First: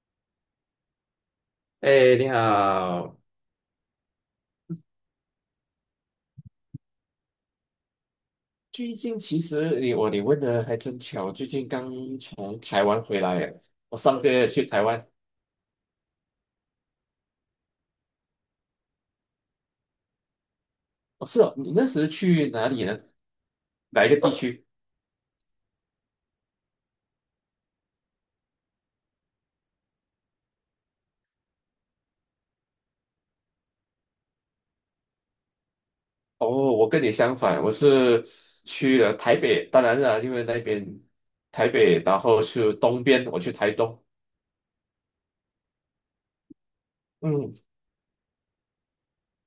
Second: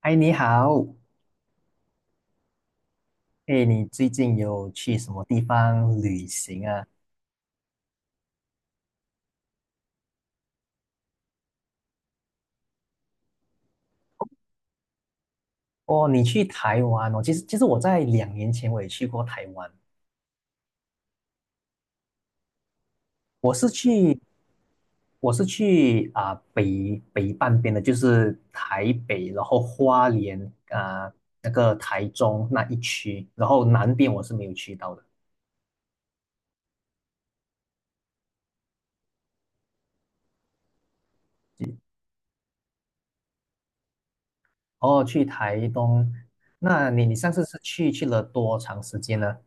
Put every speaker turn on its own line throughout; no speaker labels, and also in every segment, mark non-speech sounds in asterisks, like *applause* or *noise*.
嗨，你好，
哎，你好！
哎，你最近有去什么地方旅行啊？
最近其实你问的还真巧，最近刚从台湾回来耶，我上个月去台湾。
哦，你去台湾哦。其实我在两年前我也去过台湾。
哦，是哦，你那时去哪里呢？
我是
哪一
去
个地区？
我是去啊、北半边的，就是台北，然后花莲啊、那个台中那一区，然后南边我是没有去到的。
哦，我跟你相反，我是去了台北，当然了，因为那边台北，然后是东边，我去台东。
哦，去台东，那你上次
嗯，
是去了多长时间呢？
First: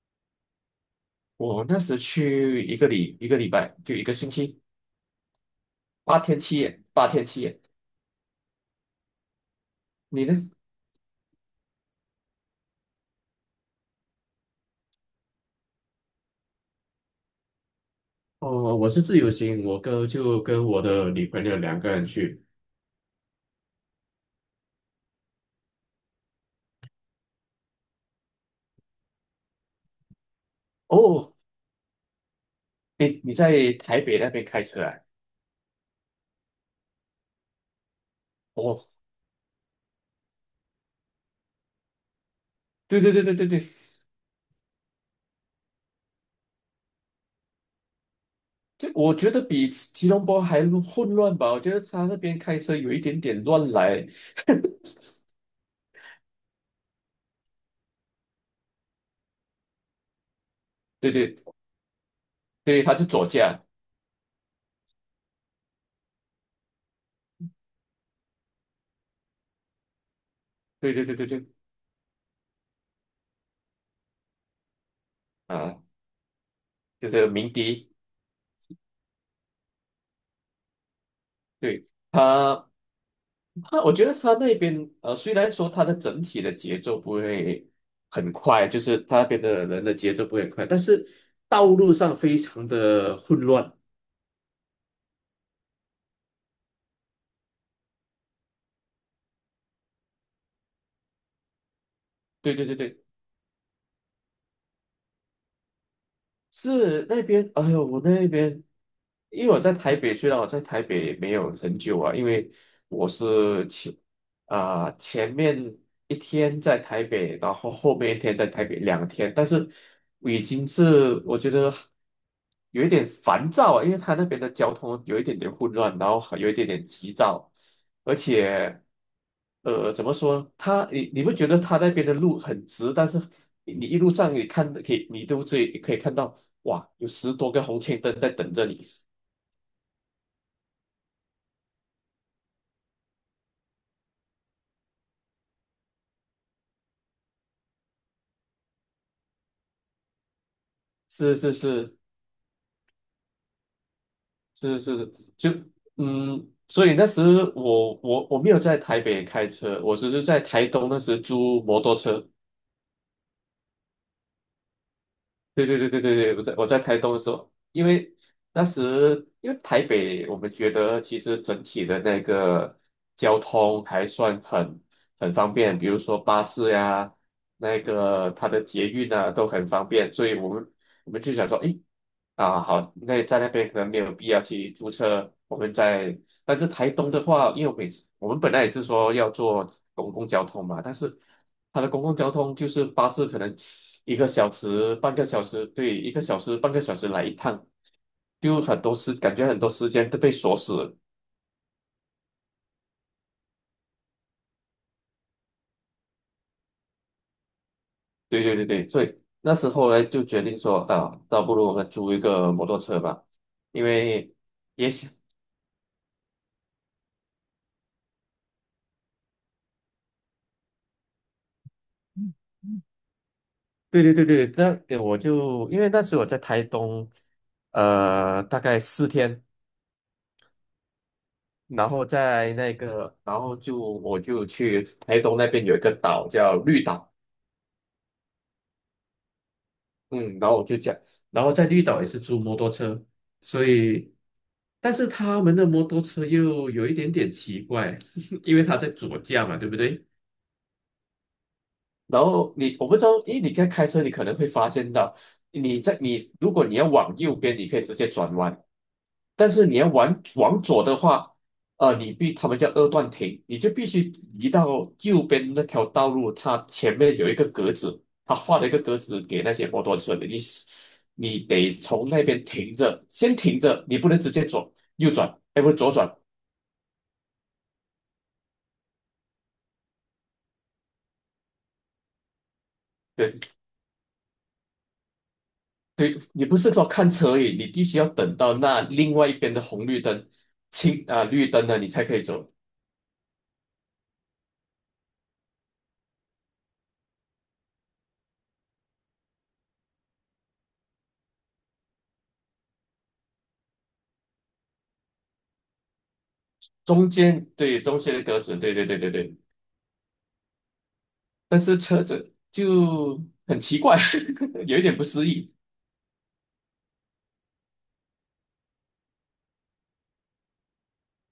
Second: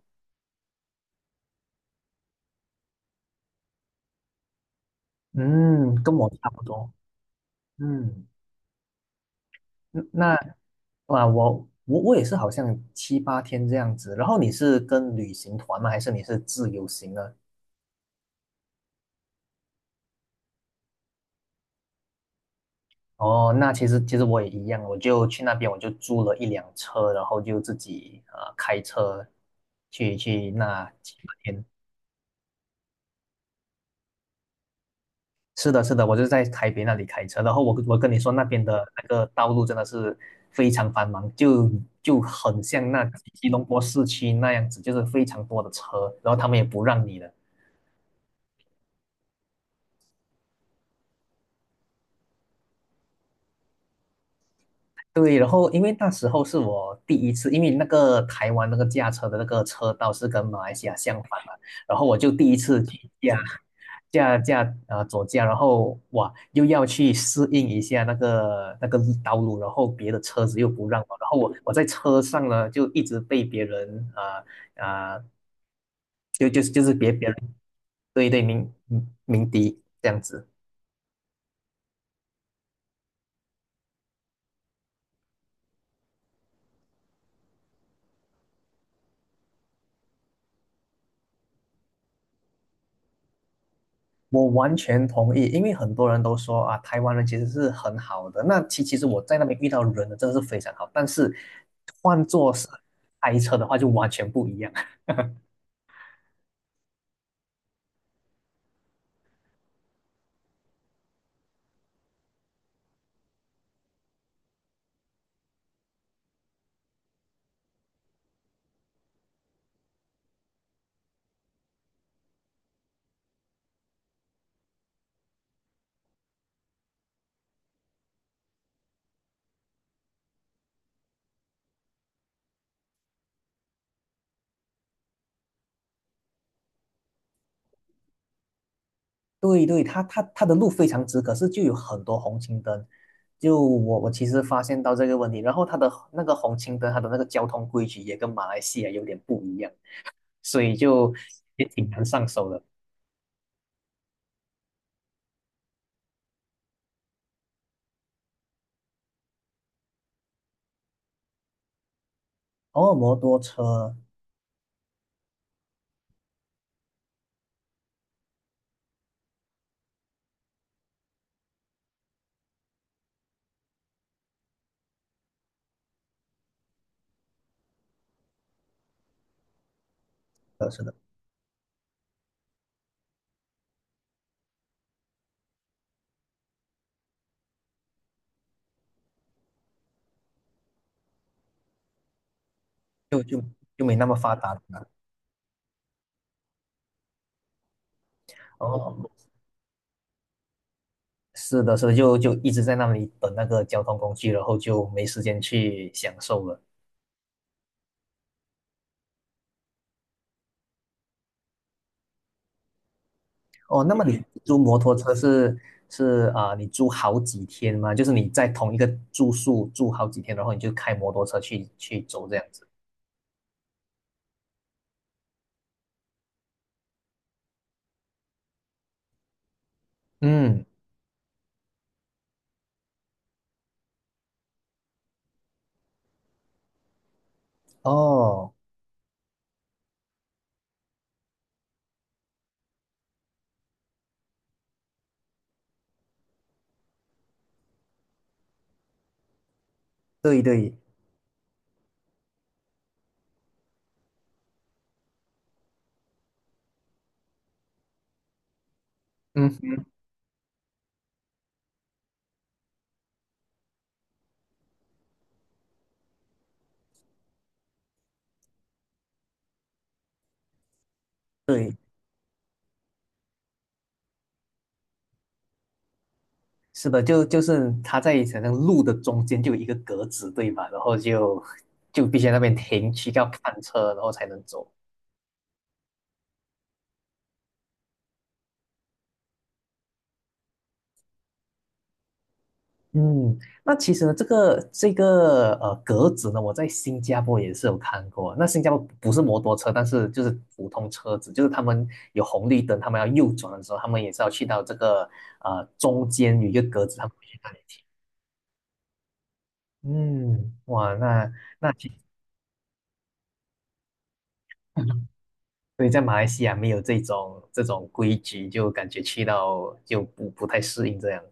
我那时去一个礼拜，就一个星期，
嗯，跟
八
我
天
差
七
不
夜，
多。
八天七夜。
嗯。嗯
你
那
呢？
哇，我也是好像七八天这样子。然后你是跟旅行团吗？还是你是自由行呢？
哦，我是自由行，就跟我的女朋友两个人去。
哦，那其实我也一样，我就去那边，我就租了一辆车，然后就自己开车去那七
哦，
八天。
你在台北那边开车啊？
是的，是的，我就在台北那里开车，然后我跟你说那边的
哦，
那个道路真的是非常繁忙，就很像
对
那
对对对对
吉
对，
隆坡市区那样子，就是非常多的车，然后他们也不让你的。
对，我觉得比吉隆坡还混乱吧？我觉得他那边开车有一点点乱来。
对，然后因为那时候是我第一次，因为那个台湾那个驾车的那个车道是跟马来西亚
对
相
对
反嘛，然后我就第一次
对，他是
去
左
驾
驾。
驾驾呃左驾，然后哇又要去适应一下那个道路，然后别的车子又不
对
让
对对
我，
对
然后
对，
我在车上呢就一直被别人啊、呃呃
啊，
就是
就
别别
是
人
鸣笛。
对对鸣笛这样子。
对他。啊，我觉得他那边虽然说他的整体的节奏不会很快，就是他那边的人的节奏不会很快，但是道路上非常的混乱。
我完全同意，因为很多人都说啊，台湾人其实是很好的。那其实我在那边遇到人呢，真的是非常好。但是换做
对对
是
对对，
开车的话，就完全不一样。*laughs*
是那边，哎呦，我那边，因为我在台北，虽然我在台北没有很久啊，因为我是前面一天在台北，然后后面一天在台北两天，但是我已经是我觉得有一点烦躁啊，因为他那边的交通有一点点混乱，然后还有一点点急躁，而且，怎么说呢？你不觉得他那边的路很直？但是你一路上你看的可以，你都最可以看到，哇，有10多个红绿灯在等着你。
对对，他的路非常直，可是就有很多红绿灯。就我其实发现到这个问题，然后他的那个红绿灯，他的那个交通规矩也跟马来西亚有点不一样，所以就
是是
也挺
是
难上手的。
是是，所以那时我没有在台北开车，我只是在台东那时租摩托车。
哦，摩托车，
对对对对对对，我在台东的时候，因为当时台北，我们觉得其实整体的那个交通还算很方便，比如说巴士呀、那个它的捷运啊都很方便，所以我们
是的，
我们就想说，诶，啊好，那在那边可能没有必要去租车，我们在但是台东的话，因为我每次我们本来也是说要做公共交通嘛，但是它的公共交通就是巴
就
士，可
就
能
就没那么
一个
发
小
达了。
时、半个小时，对，一个小时、半个小时来一趟，就很多
哦，
时感觉很多时间都被锁死了。
是的，所以就一直在那里等那个交通工具，然后就没时间去享受了。
对对对对，所以那时候呢就决定说啊，倒不如我们租一个摩托车吧，
哦，
因
那么你
为
租摩
也
托
想，
车你租好几天吗？就是你在同一个住宿住好几天，然后你就开摩托车去走这样子。
对对对对，那我就因为那时我在台东，大概4天。
嗯，
然后在那个，然后就我就去台东那边有一个岛叫绿岛，
哦，
嗯，然后我就讲，然后在绿岛也是租摩托车，所以，但是他们的摩托车又有一点点奇怪，*laughs* 因为他在左驾嘛，对不对？
对对，
然后我不知道，因为你在开车，你可能会发现到，你如果你要往右边，你可以直接转弯，
嗯，
但是你要往左的话，他们叫二段停，你就必须移到右边那条道路，它前面有一个格子，它画了一个格子给那些摩托车的，你得
对，
从那边停着，先停着，你不能直接左右转，哎，不是左转，
是的，就是它在好像路的中间就有一个格子，对吧？然后就必须在那边停，去要
对
看车，然后才能走。
对，你不是说看车而已，你必须要等到那另外一边的红绿灯、绿灯了，你才可以走。
嗯，那其实呢，这个格子呢，我在新加坡也是有看过。那新加坡不是摩托车，但是就是普通车子，就是他们有红绿灯，他们要右转的时候，他们也是要去到这个中间有一个格子，他
中
们会去
间
那里
对
停。
中间的格子，对对对对对。
嗯，哇，那
但
那
是
其实
车子就很奇怪，*laughs* 有一点不
*laughs*
适应。
所以在马来西亚没有这种规矩，就感觉去到就不太适应这样。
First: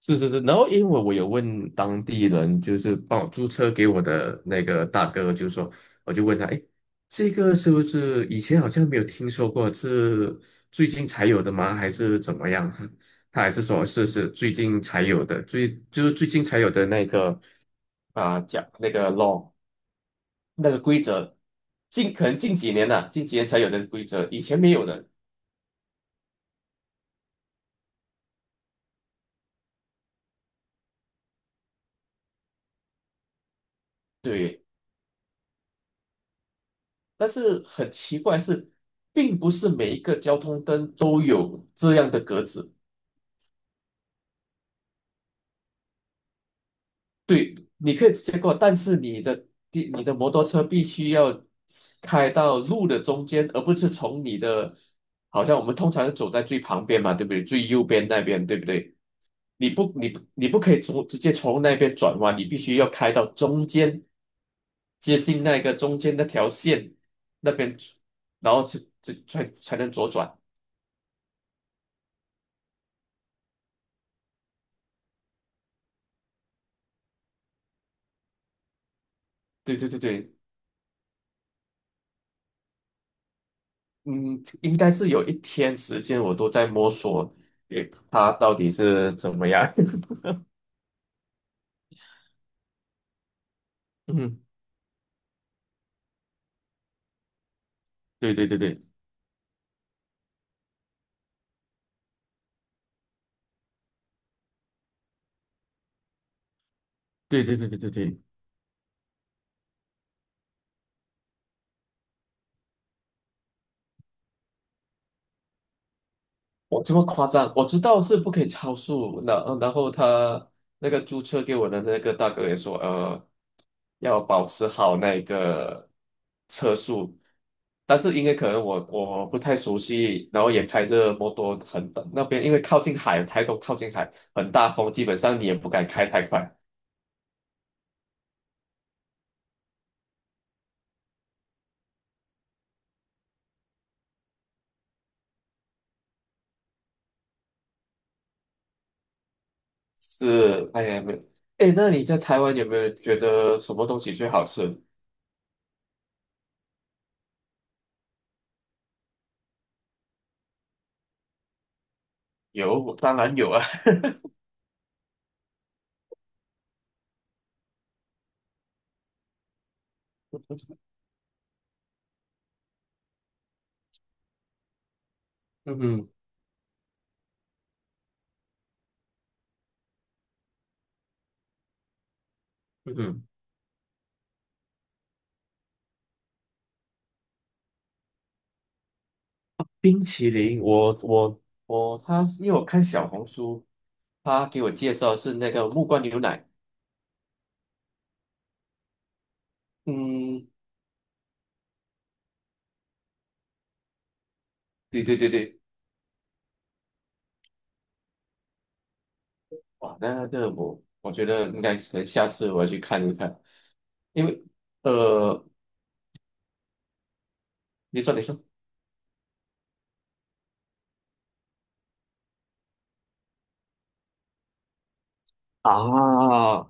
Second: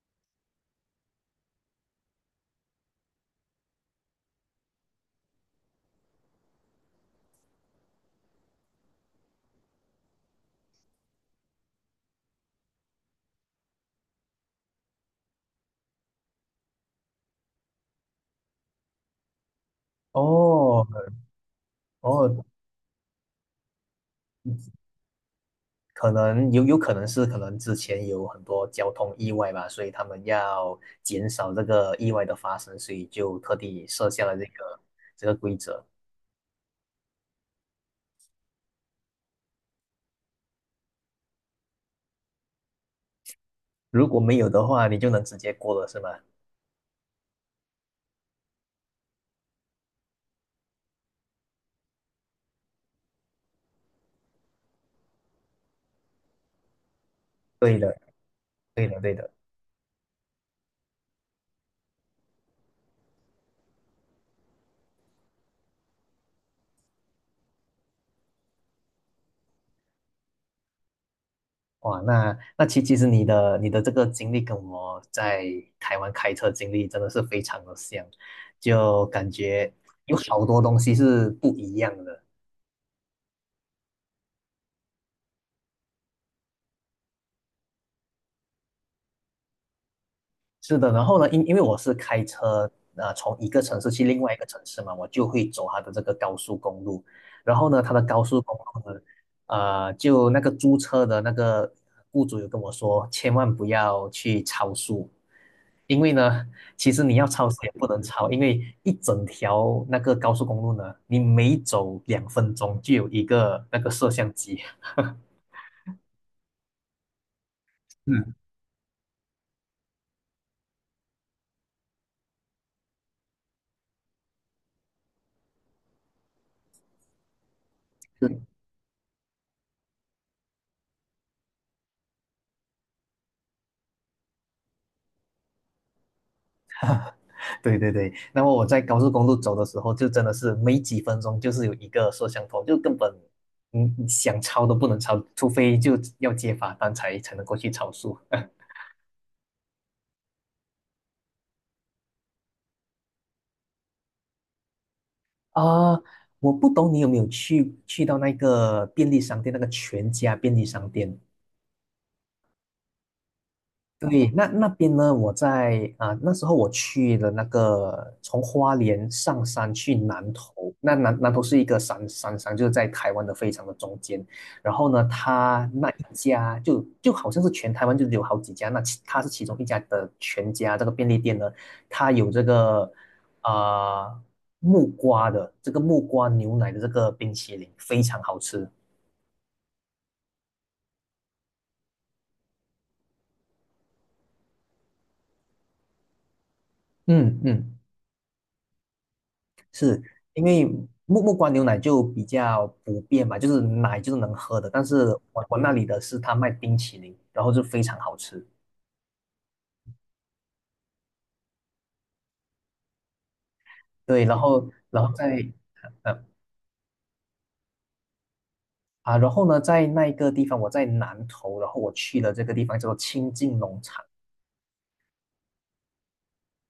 是是是，然后因为我有问当地人，就是帮我租车给我的那个大哥，就是说，我就问他，哎，这个是不是以前好像没有听说过，是最近才有的吗？还是怎么样？他还是说是最近才有的，就是最近才有的那个啊，讲那个 law 那个
哦
规则，可能
哦，
近几年才有的规则，以前没有的。
可能有可能是可能之前有很多交通意外吧，所以他们要减少这个意外的发生，所以就特地设下了这
对。
个这个规则。
但是很奇怪是，并不是每一个交通灯都有这样的格子。
如果没有的话，你就能直接过了，是吗？
对，你可以直接过，但是你的摩托车必须要开到路的中间，而不是从你的，好像我们通常是走在最旁边嘛，对不对？最
对
右
的，
边那边，对不
对
对？
的，对的。
你不可以直接从那边转弯，你必须要开到中间，接近那个中间那条线那边，然后才能左转。
哇，那其实你的这个经历跟我在台湾开车经历真的是非常的像，就感觉
对对对
有
对，
好多东西是不一样的。
嗯，应该是有一天时间我都在摸索，诶，它到底是怎么样？
是的，然后呢，因为我是开车，从一个城市去
*laughs*
另外一
嗯，
个城市嘛，我就会走它的这个高速公路。然后呢，它的高
对
速
对
公
对对
路呢，就那个租车的那个雇主有跟我说，千万不要去超速，因为呢，其实你要
对
超
对
速
对
也
对
不
对
能
对，
超，因为一整条那个高速公路呢，你每走2分钟就有一个那个摄像机。
我这么夸张，我知道是不
嗯，
可以超速，然后他那个租车给我的那个大哥也说，要保持好那个车速，但是
*laughs*
因
对
为可能我不太熟悉，然后也开着摩托很那边，因为靠近海，台东靠近海，很大风，基本上你也不敢开太快。
对对对，那么我在高速公路走的时候，就真的是没几分钟，就是有一个摄像头，就根本想超都不能超，除非就要接罚单才能够去超速。*laughs*
是，哎呀，没有。哎，那你在台湾有没有觉得什么东西最好吃？
啊，我不懂你有没有去到那个便利商店，那个全家便利商店。
有，当然有啊。
对，那那边呢？我在啊、那时候我去了那个从花莲上山去南投，
*laughs*
那南投是一个山上，就是在台湾的非常的中间。然后呢，他
嗯
那
哼，
一家就好像是全台湾就有好几家，那其他是其中一家的全家这个便利店呢，它有
嗯哼，
啊、木瓜的这个木瓜牛奶的这个冰淇淋，非常好吃。
冰淇淋，我我我，他因为我看小红书，他给我介绍是那个木瓜牛奶。
嗯嗯，因
嗯，
为木瓜牛奶就比较普遍嘛，就是奶就是能喝的，但
对
是
对对
我
对，
那里的是他卖冰淇淋，然后就非常好吃。
哇，那个我觉得应该可能下次我要去看一看，
对，
因
然
为
后然后
呃，
呃
你说
然后呢，在那一个地方，我在南头，然后我去了这个地方叫做清境农场。
啊，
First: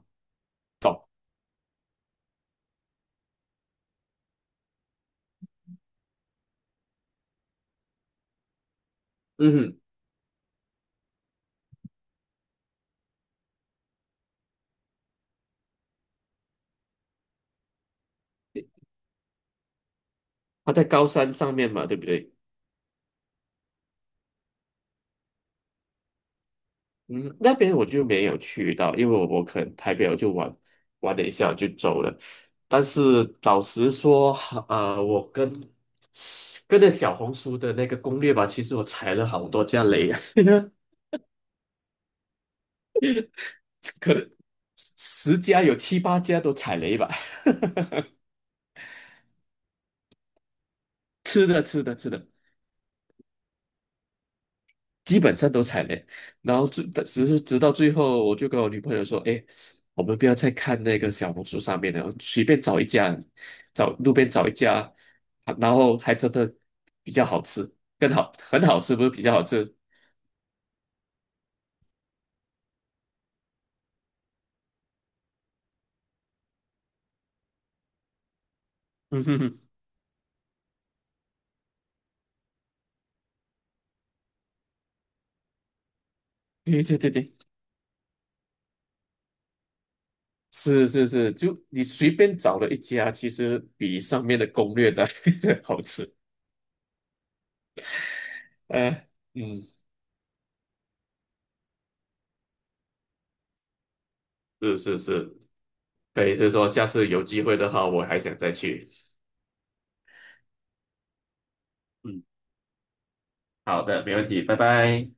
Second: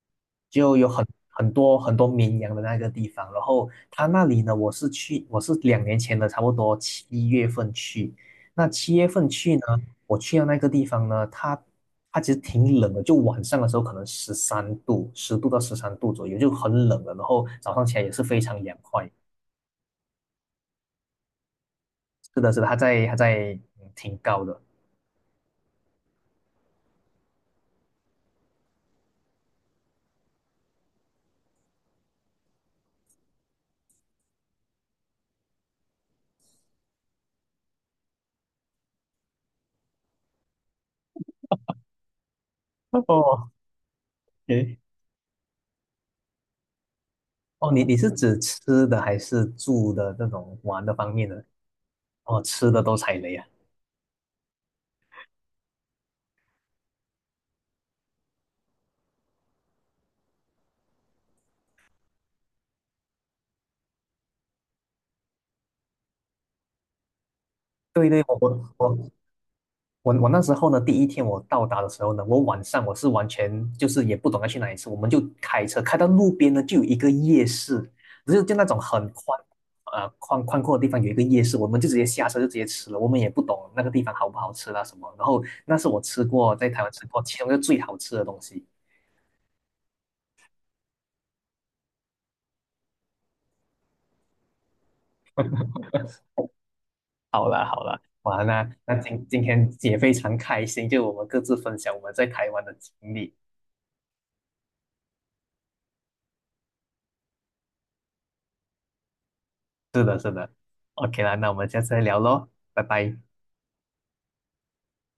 就有很
懂，
很多很多绵羊的那个地方。然后他那里呢，我是两年前的，差不多七月份去。那七月份去呢，
嗯
我去到那个地方呢，它其实挺冷的，就晚上的时候可能十三度，10度到十三度左右，就很冷了。然后早上起来也是非常凉快。
他在高山上面嘛，对不对？
是的，是的，它在挺高的。
嗯，那边我就没有去到，因为我可能台北我就玩了一下我就走了。但是老实说，我跟着小红书的那个攻略吧，其实我踩了好多家雷啊，
哦，
*laughs* 可能
诶，
10家有7、8家都踩雷吧。
哦，你
*laughs*
是指吃的还是住的这种玩的方面呢？
吃的吃的吃的，
哦，吃的都踩雷啊！
基本上都踩雷，然后只是直到最后，我就跟我女朋友说："哎，我们不要再看那个小红书上面了，随便找一家，找路边找一家，然后还真的比较好吃，
对
更
对，
好，
我
很
我
好吃，不
我
是比较好吃。"
我我那时候呢，第一天我到达的时候呢，我晚上我是完全就是也不懂得去哪里吃，我们就开车开到路边呢，就有一个夜市，就是就那种很
嗯
宽，
哼哼，
宽阔的地方有一个夜市，我们就直接下车就直接吃了，我们也不懂那个地方好不好吃啦什么，然后那是我吃过在台
对 *laughs*
湾
对
吃
对
过
对，
其中一个最好吃的东西。
是是是，就你随便找了一家，其实比上面的攻略的 *laughs*
*laughs*
好吃。
完了，
呃，
那今今
嗯，
天也非常开心，就我们各自分享我们在台湾的经历。
是是是，可以是说下次有机会的话，我还想再去。
是的，是的。OK 啦，那我们下次再聊
嗯，
喽，拜拜。
好的，没问题，拜拜。